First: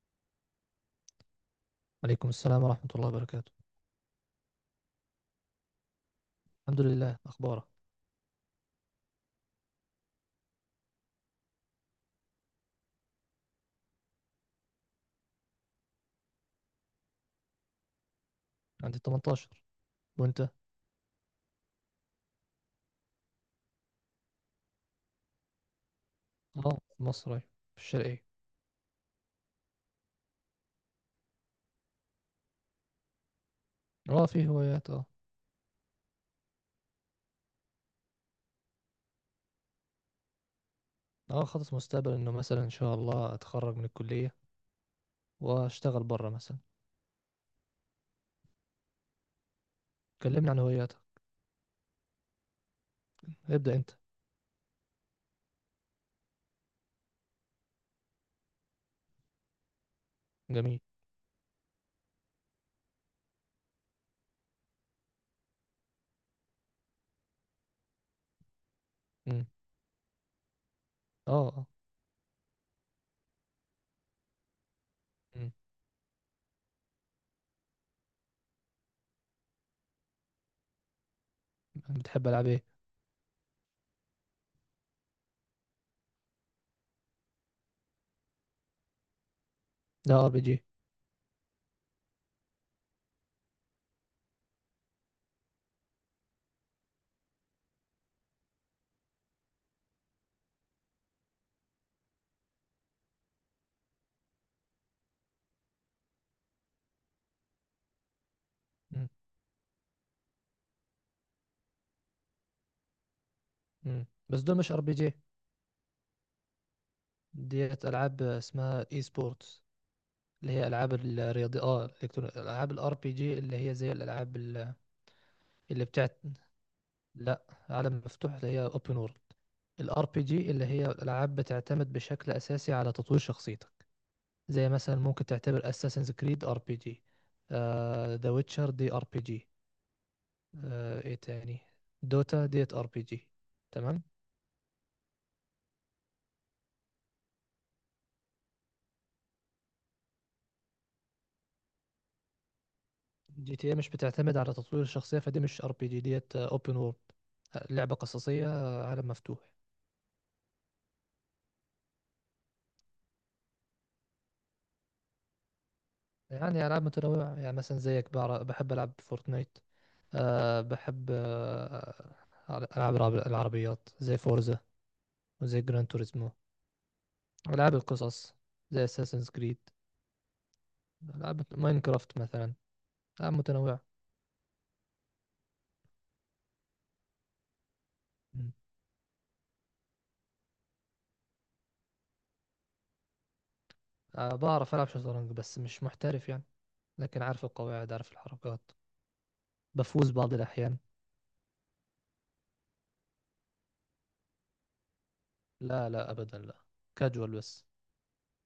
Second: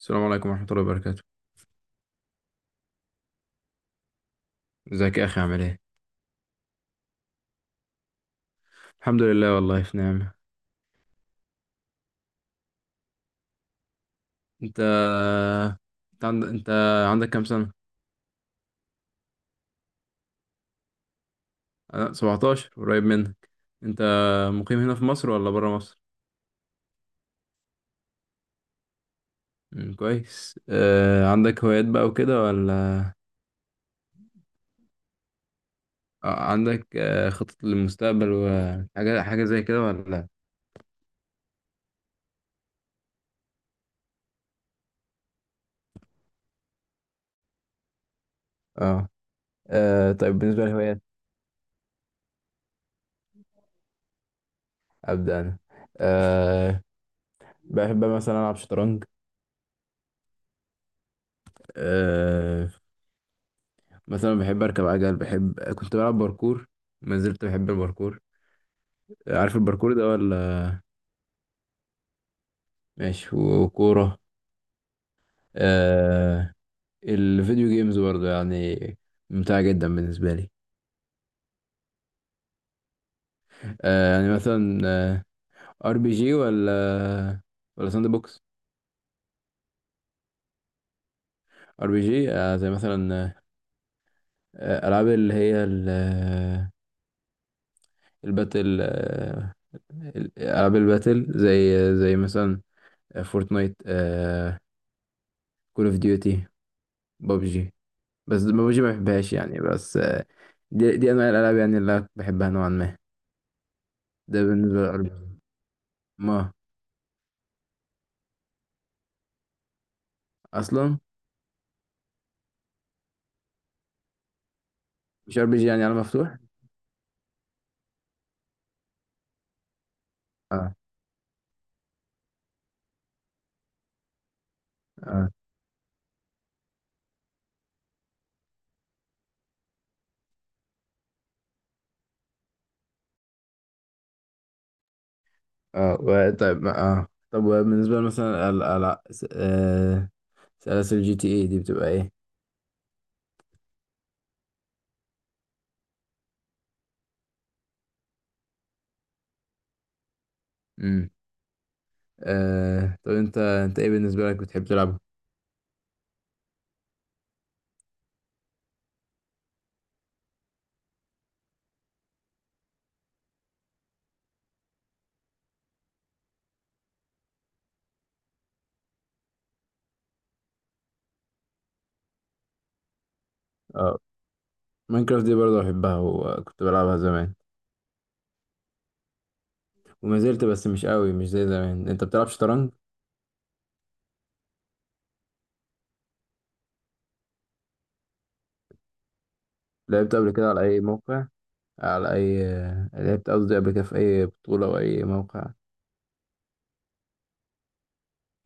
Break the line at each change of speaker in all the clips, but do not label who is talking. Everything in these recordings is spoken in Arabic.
السلام عليكم ورحمة الله وبركاته.
عليكم السلام ورحمة الله وبركاته.
ازيك يا أخي عامل ايه؟
الحمد لله، أخبارك؟
الحمد لله، والله في نعمة. انت انت عندك كام سنة؟
عندي 18، وأنت؟
أنا 17 قريب منك. انت مقيم هنا في مصر ولا برا مصر؟
اه، في مصر، أيوة، في الشرقية.
مم، كويس. عندك هوايات بقى وكده ولا؟
اه، في هوايات، اه.
عندك خطط للمستقبل وحاجة حاجة زي كده ولا؟
اه، خطط مستقبل إنه مثلا إن شاء الله أتخرج من الكلية، وأشتغل برا مثلا.
اه. طيب
كلمني عن
بالنسبة
هواياتك،
للهوايات.
ابدأ أنت.
أبدأ أنا. آه... بحب مثلا ألعب شطرنج.
جميل.
آه، مثلا بحب اركب عجل، بحب كنت بلعب باركور. ما زلت بحب الباركور.
مم.
عارف الباركور ده ولا؟
اه، اه.
ماشي وكورة.
مم.
آه الفيديو جيمز برضه يعني ممتعة جدا بالنسبة لي.
بتحب ألعاب إيه؟
يعني مثلا ار بي جي، ولا ساند بوكس؟
لا، RPG.
ار بي جي، زي مثلا، العاب اللي هي ال- آه، الباتل. العاب الباتل، زي مثلا فورتنايت، كول اوف ديوتي، بابجي. بس ببجي ما
مم.
بحبهاش يعني، بس. دي انواع الالعاب يعني اللي أنا بحبها نوعا ما.
مم.
ده
بس دول مش
بالنسبه
ار بي
للار بي
جي.
جي. ما
ديت ألعاب اسمها اي سبورتس، اللي هي ألعاب
اصلا
الرياضي ألعاب الار بي جي اللي هي زي الألعاب
مش ار بي جي يعني
اللي
على
بتاعت.
مفتوح.
لا، عالم مفتوح اللي هي اوبن وورلد. الار بي جي اللي
اه،
هي الالعاب بتعتمد بشكل اساسي على تطوير شخصيتك. زي مثلا ممكن
اه،
تعتبر اساسنز كريد ار بي جي. ذا ويتشر دي ار بي جي. ايه تاني؟ دوتا ديت ار بي جي. تمام.
اه. طيب، طب وبالنسبه مثلا ال آه، سلاسل جي تي اي دي بتبقى ايه؟
GTA مش بتعتمد على تطوير الشخصية، فدي مش ار بي جي. ديت اوبن وورلد، لعبة قصصية، عالم مفتوح.
امم طب انت ايه بالنسبه لك بتحب تلعبها؟
يعني العاب متنوعة، يعني مثلا زيك بحب العب فورتنايت. أه، بحب ألعاب العربيات زي فورزا، وزي جران توريزمو. ألعاب القصص زي اساسنز كريد. ألعاب ماينكرافت مثلا. ألعاب متنوعة.
اه. ماينكرافت دي برضه بحبها وكنت بلعبها زمان
مم.
وما زلت، بس مش قوي، مش زي زمان. انت بتلعب شطرنج؟
أه، بعرف ألعب شطرنج بس مش محترف يعني، لكن عارف القواعد، عارف الحركات، بفوز
لعبت قبل
بعض
كده على
الأحيان.
اي موقع، على أي لعبت، قصدي، قبل كده في أي بطولة أو أي موقع؟
لا، لا، أبدا، لا. كاجوال بس.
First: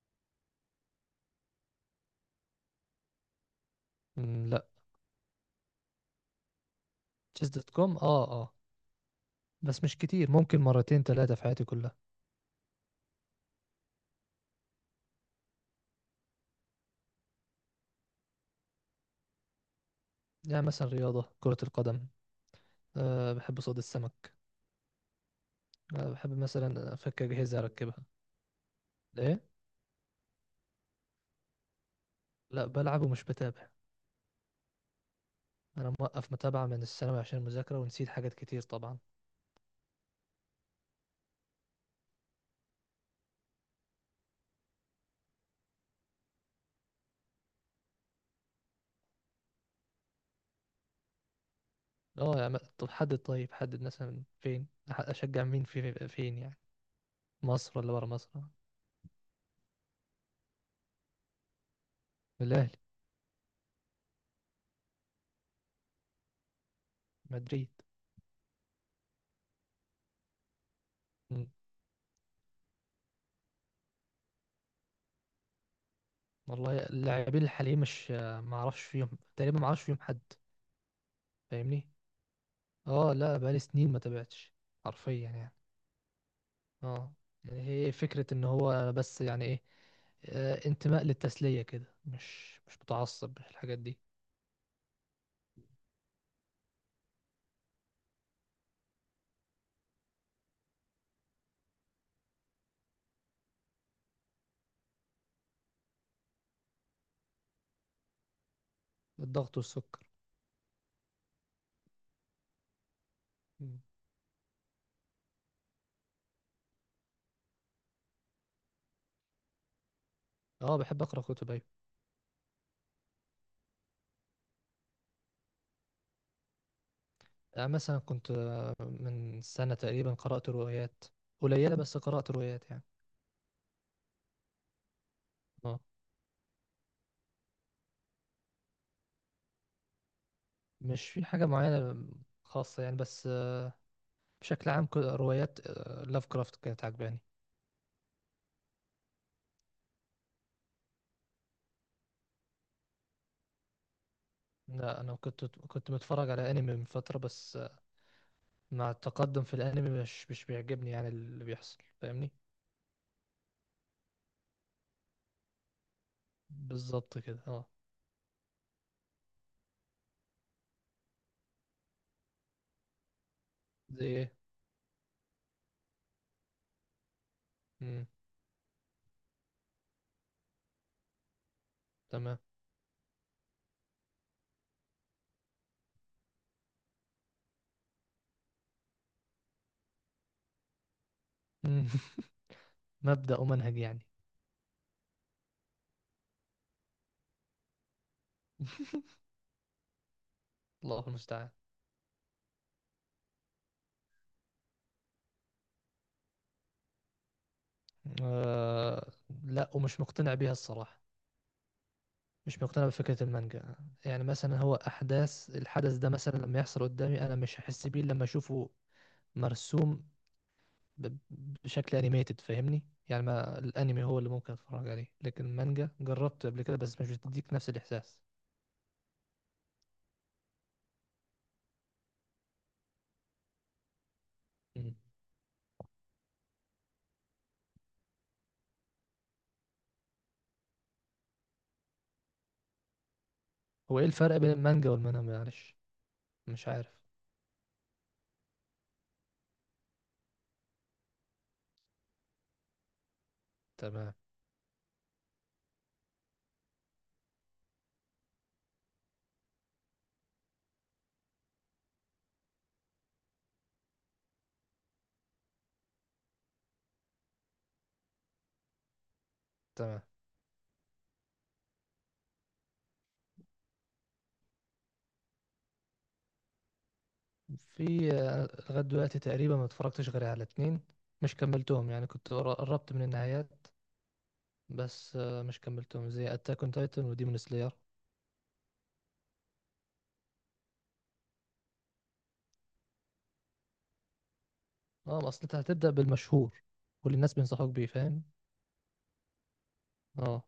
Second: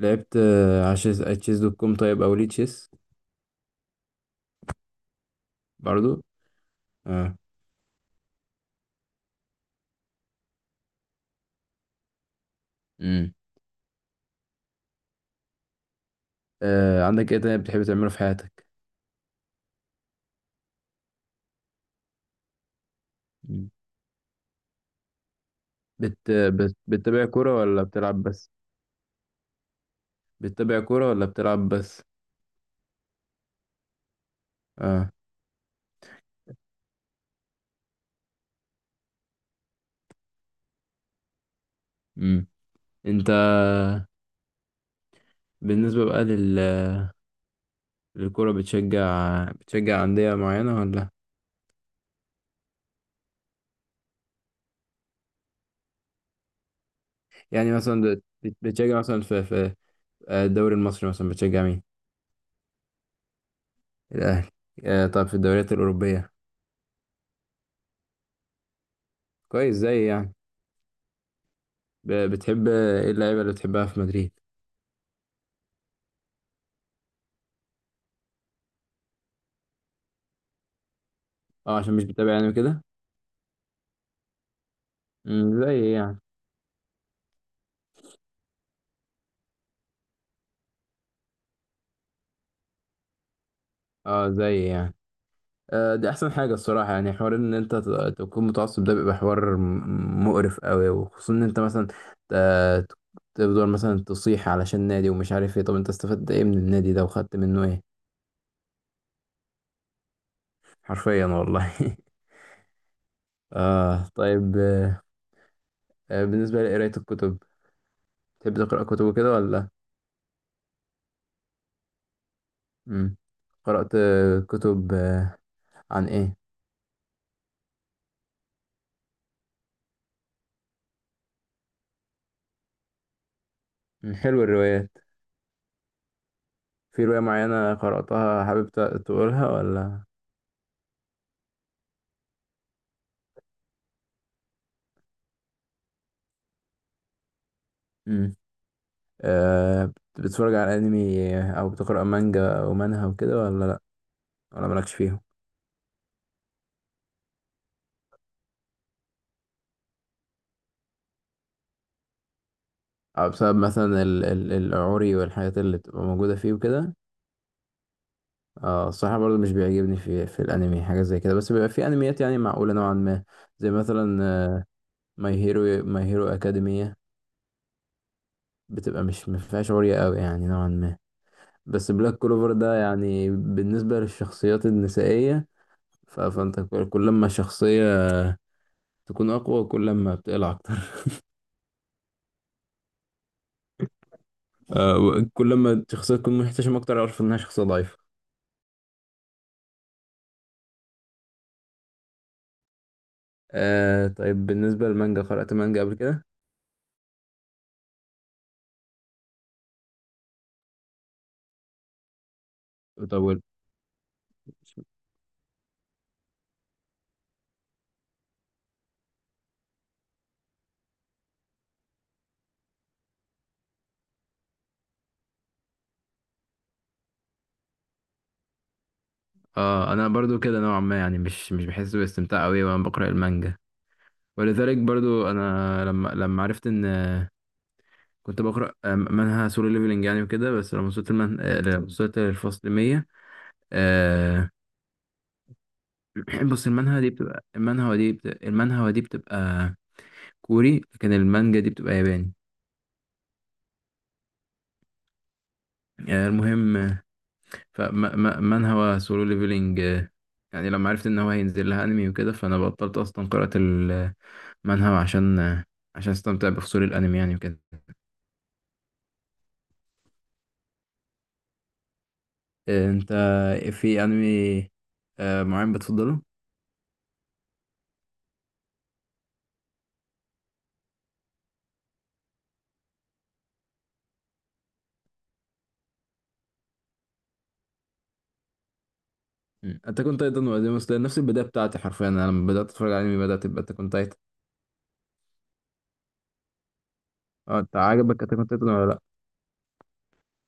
لعبت على شيز، على تشيز دوت كوم، طيب، أو ليه تشيس
مم، لا.
برضو؟ اه.
تشيس دوت كوم، اه، اه. بس مش كتير، ممكن مرتين ثلاثة في حياتي كلها.
امم عندك إيه تاني بتحب تعمله في حياتك؟
يعني مثلا رياضة كرة القدم، أه، بحب
مم.
صيد السمك. أنا بحب مثلا أفك
بتتابع كورة
أجهزة
ولا
أركبها.
بتلعب بس؟
إيه؟
بتتابع كورة ولا بتلعب بس؟
لا، بلعب ومش بتابع.
اه.
أنا موقف متابعة من الثانوي عشان المذاكرة، ونسيت حاجات كتير طبعا.
امم أنت، بالنسبة بقى الكورة، بتشجع أندية معينة ولا؟
أه، يعني طب حدد، طيب حدد مثلا فين أشجع مين في فين يعني،
يعني
مصر ولا
مثلا
برا مصر؟
بتشجع مثلا في الدوري المصري، مثلا بتشجع مين؟
الأهلي.
الأهلي. طب في الدوريات الأوروبية؟
مدريد.
كويس، زي يعني.
مم.
بتحب إيه اللعيبة اللي بتحبها في مدريد؟
والله اللاعبين الحاليين مش ما أعرفش فيهم، تقريبا ما أعرفش فيهم حد،
أه،
فاهمني.
عشان مش بتابع يعني كده.
أه، لا، بقالي سنين ما تابعتش حرفيا يعني.
زي يعني.
اه، يعني هي فكرة ان هو بس يعني ايه، انتماء للتسلية كده، مش متعصب الحاجات دي.
أه، زي يعني. دي أحسن حاجة الصراحة، يعني حوار إن أنت تكون متعصب ده بيبقى حوار مقرف أوي، وخصوصا إن أنت مثلا ت- تفضل مثلا تصيح علشان نادي ومش عارف إيه. طب أنت استفدت إيه من النادي ده وخدت منه إيه؟
الضغط والسكر.
حرفيا والله.
مم.
طيب. بالنسبة لقراية الكتب، تحب تقرأ كتب وكده ولا؟
اه، بحب اقرا كتب، ايوه.
مم. قرأت كتب عن إيه؟
مثلا كنت، من سنة تقريبا قرأت روايات قليلة، بس قرأت روايات يعني.
مم. حلو الروايات.
اه،
في رواية معينة قرأتها، حابب تقولها ولا؟
مش في حاجة معينة خاصة يعني، بس بشكل عام روايات لاف كرافت كانت عجباني.
مم. أه. بتتفرج على أنمي أو بتقرأ مانجا أو منهوا وكده، ولا لأ، ولا مالكش
لا، انا
فيهم؟
كنت متفرج على انمي من فترة، بس مع التقدم في الانمي مش بيعجبني يعني اللي بيحصل، فاهمني.
أو بسبب مثلا ال العوري والحاجات اللي بتبقى موجودة فيه وكده؟
بالظبط كده، اه.
اه، الصراحة برضو مش بيعجبني في الأنمي حاجة زي كده، بس بيبقى في أنميات يعني معقولة نوعا ما، زي
زي ايه؟
مثلا ماي هيرو أكاديمية.
مم.
بتبقى مش مفيهاش عورية أوي يعني نوعا ما. بس بلاك
تمام.
كلوفر ده، يعني بالنسبة للشخصيات النسائية، فانت كل ما الشخصية تكون أقوى، كل ما بتقلع أكتر.
مم. مبدأ ومنهج يعني.
كل ما الشخصية تكون محتشمة أكتر، أعرف إنها شخصية ضعيفة.
الله المستعان.
طيب بالنسبة للمانجا، قرأت مانجا قبل كده؟
آه لا، ومش مقتنع بيها الصراحة، مش مقتنع
طب.
بفكرة المانجا. يعني مثلا هو أحداث الحدث ده مثلا لما يحصل قدامي أنا مش هحس بيه لما أشوفه مرسوم ب- بشكل أنيميتد، فاهمني. يعني ما الأنمي هو اللي ممكن أتفرج عليه، لكن المانجا جربت قبل كده بس مش بتديك نفس الإحساس.
اه، انا برضو كده نوعا ما، يعني مش بحس باستمتاع قوي وانا بقرا المانجا. ولذلك
مم.
برضو انا، لما عرفت ان كنت بقرا منها سولو ليفلنج يعني وكده، بس لما وصلت المن... آه، لما وصلت للفصل 100.
هو إيه الفرق بين المانجا والمانهوا معلش؟
بص،
مش عارف.
المانهوا دي بتبقى كوري، لكن المانجا دي بتبقى ياباني.
تمام.
المهم، فمانهوا سولو ليفلينج. يعني لما عرفت ان هو هينزل لها انمي وكده، فانا بطلت اصلا قراءة المانهوا، عشان عشان استمتع بفصول الانمي يعني وكده.
تمام.
انت، في انمي معين بتفضله؟
في لغاية دلوقتي تقريبا ما اتفرجتش غير على اتنين، مش كملتهم يعني، كنت قربت من النهايات، بس مش كملتهم، زي اتاك اون تايتن وديمون سلاير.
مم. انت كنت ايضا ولا ديمون سلاير؟ نفس البداية بتاعتي حرفيا، انا لما بدأت اتفرج على انمي بدأت تبقى انت كنت ايضا.
اه، اصل انت هتبدأ بالمشهور واللي الناس
اه،
بينصحوك
انت
بيه،
عجبك
فاهم.
انت كنت ايضا ولا لا؟
اه.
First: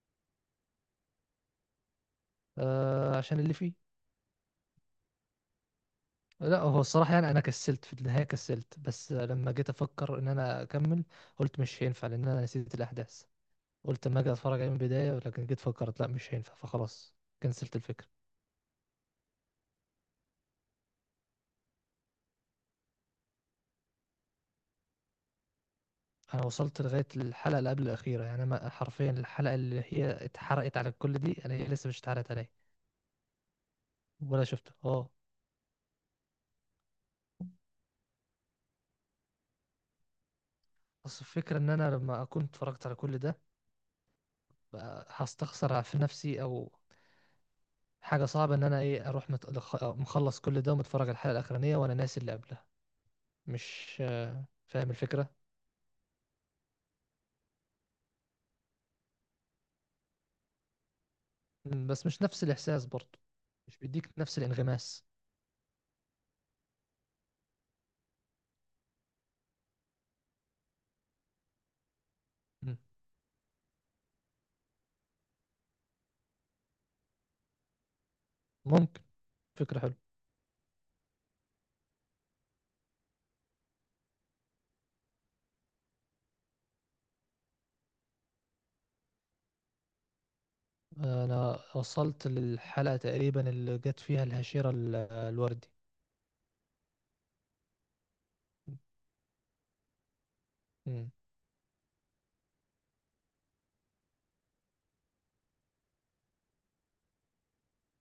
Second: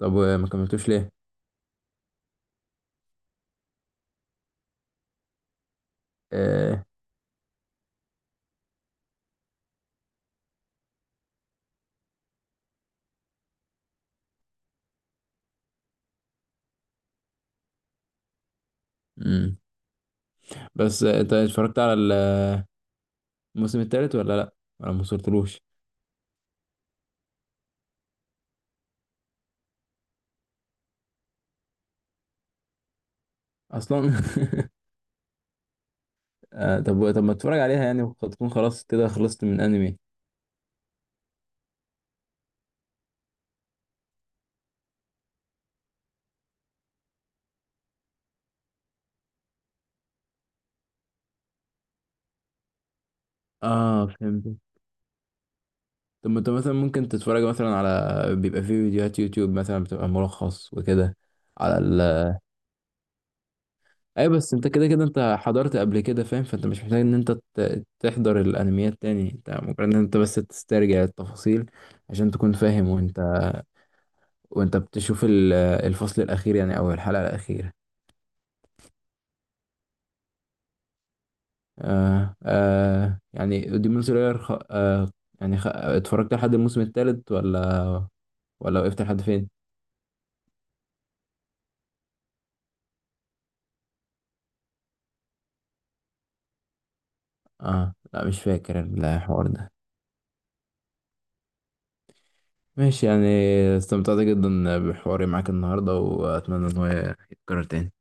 طب وما كملتوش
عشان اللي فيه. لا، هو
ليه؟
الصراحة يعني أنا كسلت في النهاية، كسلت بس لما جيت أفكر إن أنا أكمل، قلت مش هينفع لأن أنا نسيت الأحداث. قلت أما أجي أتفرج عليه من البداية، لكن جيت فكرت لا مش هينفع، فخلاص كنسلت الفكرة.
امم بس انت اتفرجت على الموسم الثالث ولا لا؟ انا ما وصلتلوش
انا وصلت لغايه الحلقه اللي قبل الاخيره يعني، انا حرفيا الحلقه اللي هي اتحرقت على الكل دي انا هي لسه مش اتحرقت عليا
اصلا.
ولا شفتها، اه.
طب، طب ما تتفرج عليها يعني، وقد تكون خلاص كده خلصت من انمي.
بس الفكره ان انا لما اكون اتفرجت على كل ده بقى هستخسر في نفسي، او حاجه صعبه ان انا ايه، اروح مخلص كل ده ومتفرج على الحلقه الاخرانيه وانا ناسي اللي قبلها، مش
اه، فهمت.
آه، فاهم الفكره.
طب ما انت مثلا ممكن تتفرج مثلا على بيبقى في فيديوهات يوتيوب مثلا بتبقى ملخص وكده. على
بس مش
ال
نفس الاحساس برضه، مش بيديك
اي،
نفس
بس انت كده كده
الانغماس.
انت حضرت قبل كده، فاهم، فانت مش محتاج ان انت تحضر الانميات تاني، انت ممكن ان انت بس تسترجع التفاصيل عشان تكون
مم.
فاهم، وانت، وانت بتشوف الفصل الاخير، يعني او الحلقة الاخيرة.
ممكن. فكره حلوه.
يعني ديمون سلاير، خ... آه يعني، اتفرجت لحد الموسم الثالث ولا وقفت لحد فين؟
انا وصلت للحلقه تقريبا اللي جت فيها الهشيره الوردي.
اه، لا، مش فاكر الحوار ده.
مم.
ماشي يعني. استمتعت جدا بحواري معاك النهاردة، وأتمنى إن هو يتكرر تاني.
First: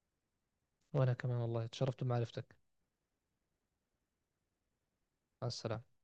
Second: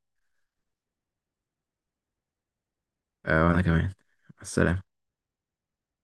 وأنا كمان والله، اتشرفت بمعرفتك.
وأنا كمان. مع السلامة.
مع السلامة.